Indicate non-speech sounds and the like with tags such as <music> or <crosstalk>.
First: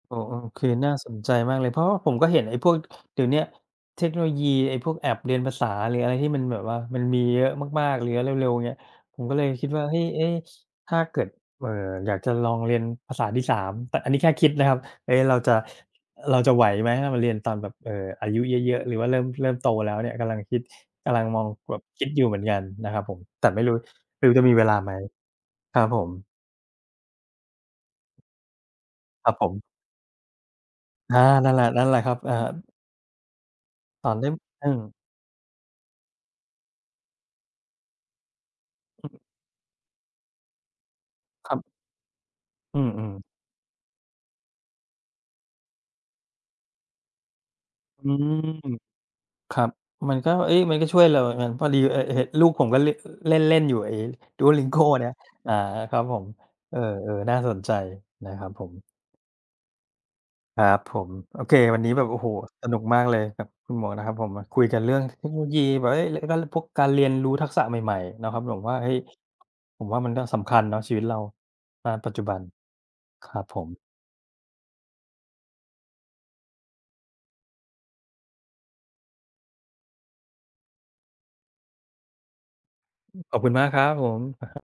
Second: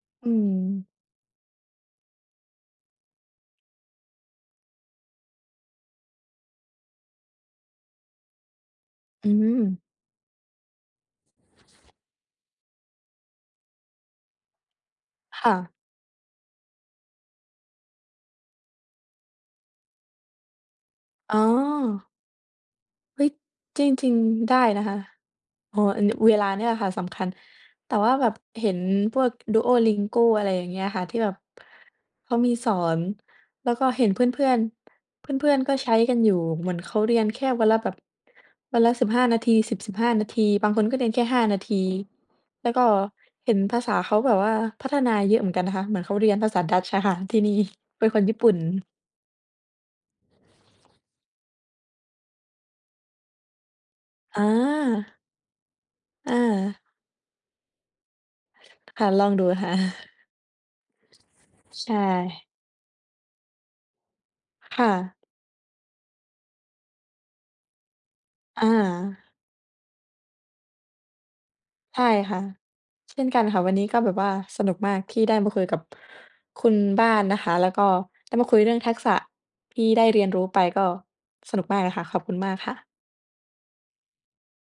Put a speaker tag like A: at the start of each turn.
A: โอ้!
B: อื
A: คือ
B: ม
A: น่าสนใจมากเลย เพราะว่าผมก็เห็นไอ้พวก เดี๋ยวเนี้ยเทคโนโลยีไอ้พวกแอปเรียนภาษา หรืออะไรที่มันแบบว่ามันมีเยอะมาก ๆ หรือเร็ว ๆ เนี่ย ผม
B: อื
A: ก็เลยคิดว
B: ม
A: ่า เฮ้ย เอ๊ ถ้าเกิด เอ่อ อยากจะลองเรียนภาษาที่ 3 แต่อันนี้แค่คิดนะครับ เอ๊ เรา
B: ค่
A: จะ
B: ะ
A: เราจะไหวไหม? ถ้าเรามาเรียนตอนแบบ เอ่อ อายุเยอะ ๆ หรือว่าเริ่ม เริ่มโตแล้วเนี่ย กำลังคิด กำลัง
B: อ๋
A: มองแบบค
B: อ
A: ิดอยู่เหมือนกันนะครับผ
B: เฮ
A: ม
B: ้ย
A: แต่ไม่รู้
B: จริง
A: ไม่รู้จะ
B: ๆ ได
A: มีเ
B: ้
A: วลา
B: นะ
A: ไห
B: ค
A: ม?
B: ะ อ
A: ค
B: ๋อ
A: รับผ
B: อ
A: ม
B: เวลาเนี่ยล่ะค่ะสำคัญ แต่ว่าแบบเห็นพว
A: คร
B: ก
A: ับผม
B: duolingo อะไรอย่างเงี้ยค่ะ ท
A: อ
B: ี่
A: า
B: แบบ
A: นั่นแหละ นั่นแหละครับ
B: เข
A: อ่
B: า
A: า
B: มีสอน แล้วก็เห
A: ต
B: ็
A: ่
B: น
A: อ
B: เพ
A: เล่ม
B: ื่อน
A: หนึ่ง
B: ๆ เพื่อน ๆ ก็ใช้กันอยู่ เหมือนเขาเรียนแค่วันละแบบวันละ 15 นาที 10-15 นาที บางคนก็เรียนแค่ 5
A: คร
B: น
A: ั
B: า
A: บ
B: ที แล้ว
A: อ
B: ก
A: ื
B: ็
A: ม ๆ
B: เห็นภาษาเขาแบบว่าพัฒนาเยอะเหมือนกันนะคะ เหมือนเขาเรียนภาษาดัตช์อะค่ะที่นี่
A: อ
B: เป็
A: ื
B: นคนญี่ป
A: ม
B: ุ่น
A: ครับ มันก็ เอ๊ มันก็ช่วยเรา <unintelligible> พอดี เอ่อ ห ลูกผมก็เละ เล่น ๆ อยู่ไอ้
B: อ
A: duolingo เนี่ย
B: า
A: อา ครับผม
B: อ
A: เอ
B: า
A: อ ๆ น่าสนใจนะครับผม
B: ค่ะ ลองดู ค่ะ
A: ครับผม โอเค วัน
B: ใ
A: น
B: ช
A: ี้แบบ โอ้โฮ!
B: ่
A: สนุกมากเลยครับคุณหมวกนะครับผม มาคุยกั
B: ค
A: น
B: ่
A: เรื่องเ
B: ะ
A: ทคโนโลยี <unintelligible> พวกการเรียนรู้ทักษะใหม่ ๆ นะครับ ผ
B: อ
A: ม
B: า
A: ว่า เฮ้ย ผมว่า มันก็สำคัญเนาะ ชีวิตเรา ณ
B: ใช่
A: ปัจจุ
B: ค
A: บั
B: ่ะ
A: น
B: เช่
A: ค
B: น
A: ร
B: กั
A: ั
B: น
A: บผ
B: ค่ะ วัน
A: ม
B: นี้ก็แบบว่าสนุกมากที่ได้มาคุยกับคุณบ้านนะคะ แล้วก็ได้มาคุยเรื่องทักษะที่ได้เรียนรู้ไปก็สนุกมากเลยค่ะ ขอบคุณมากค่ะ
A: ขอบคุณมากครับผม อะฮะ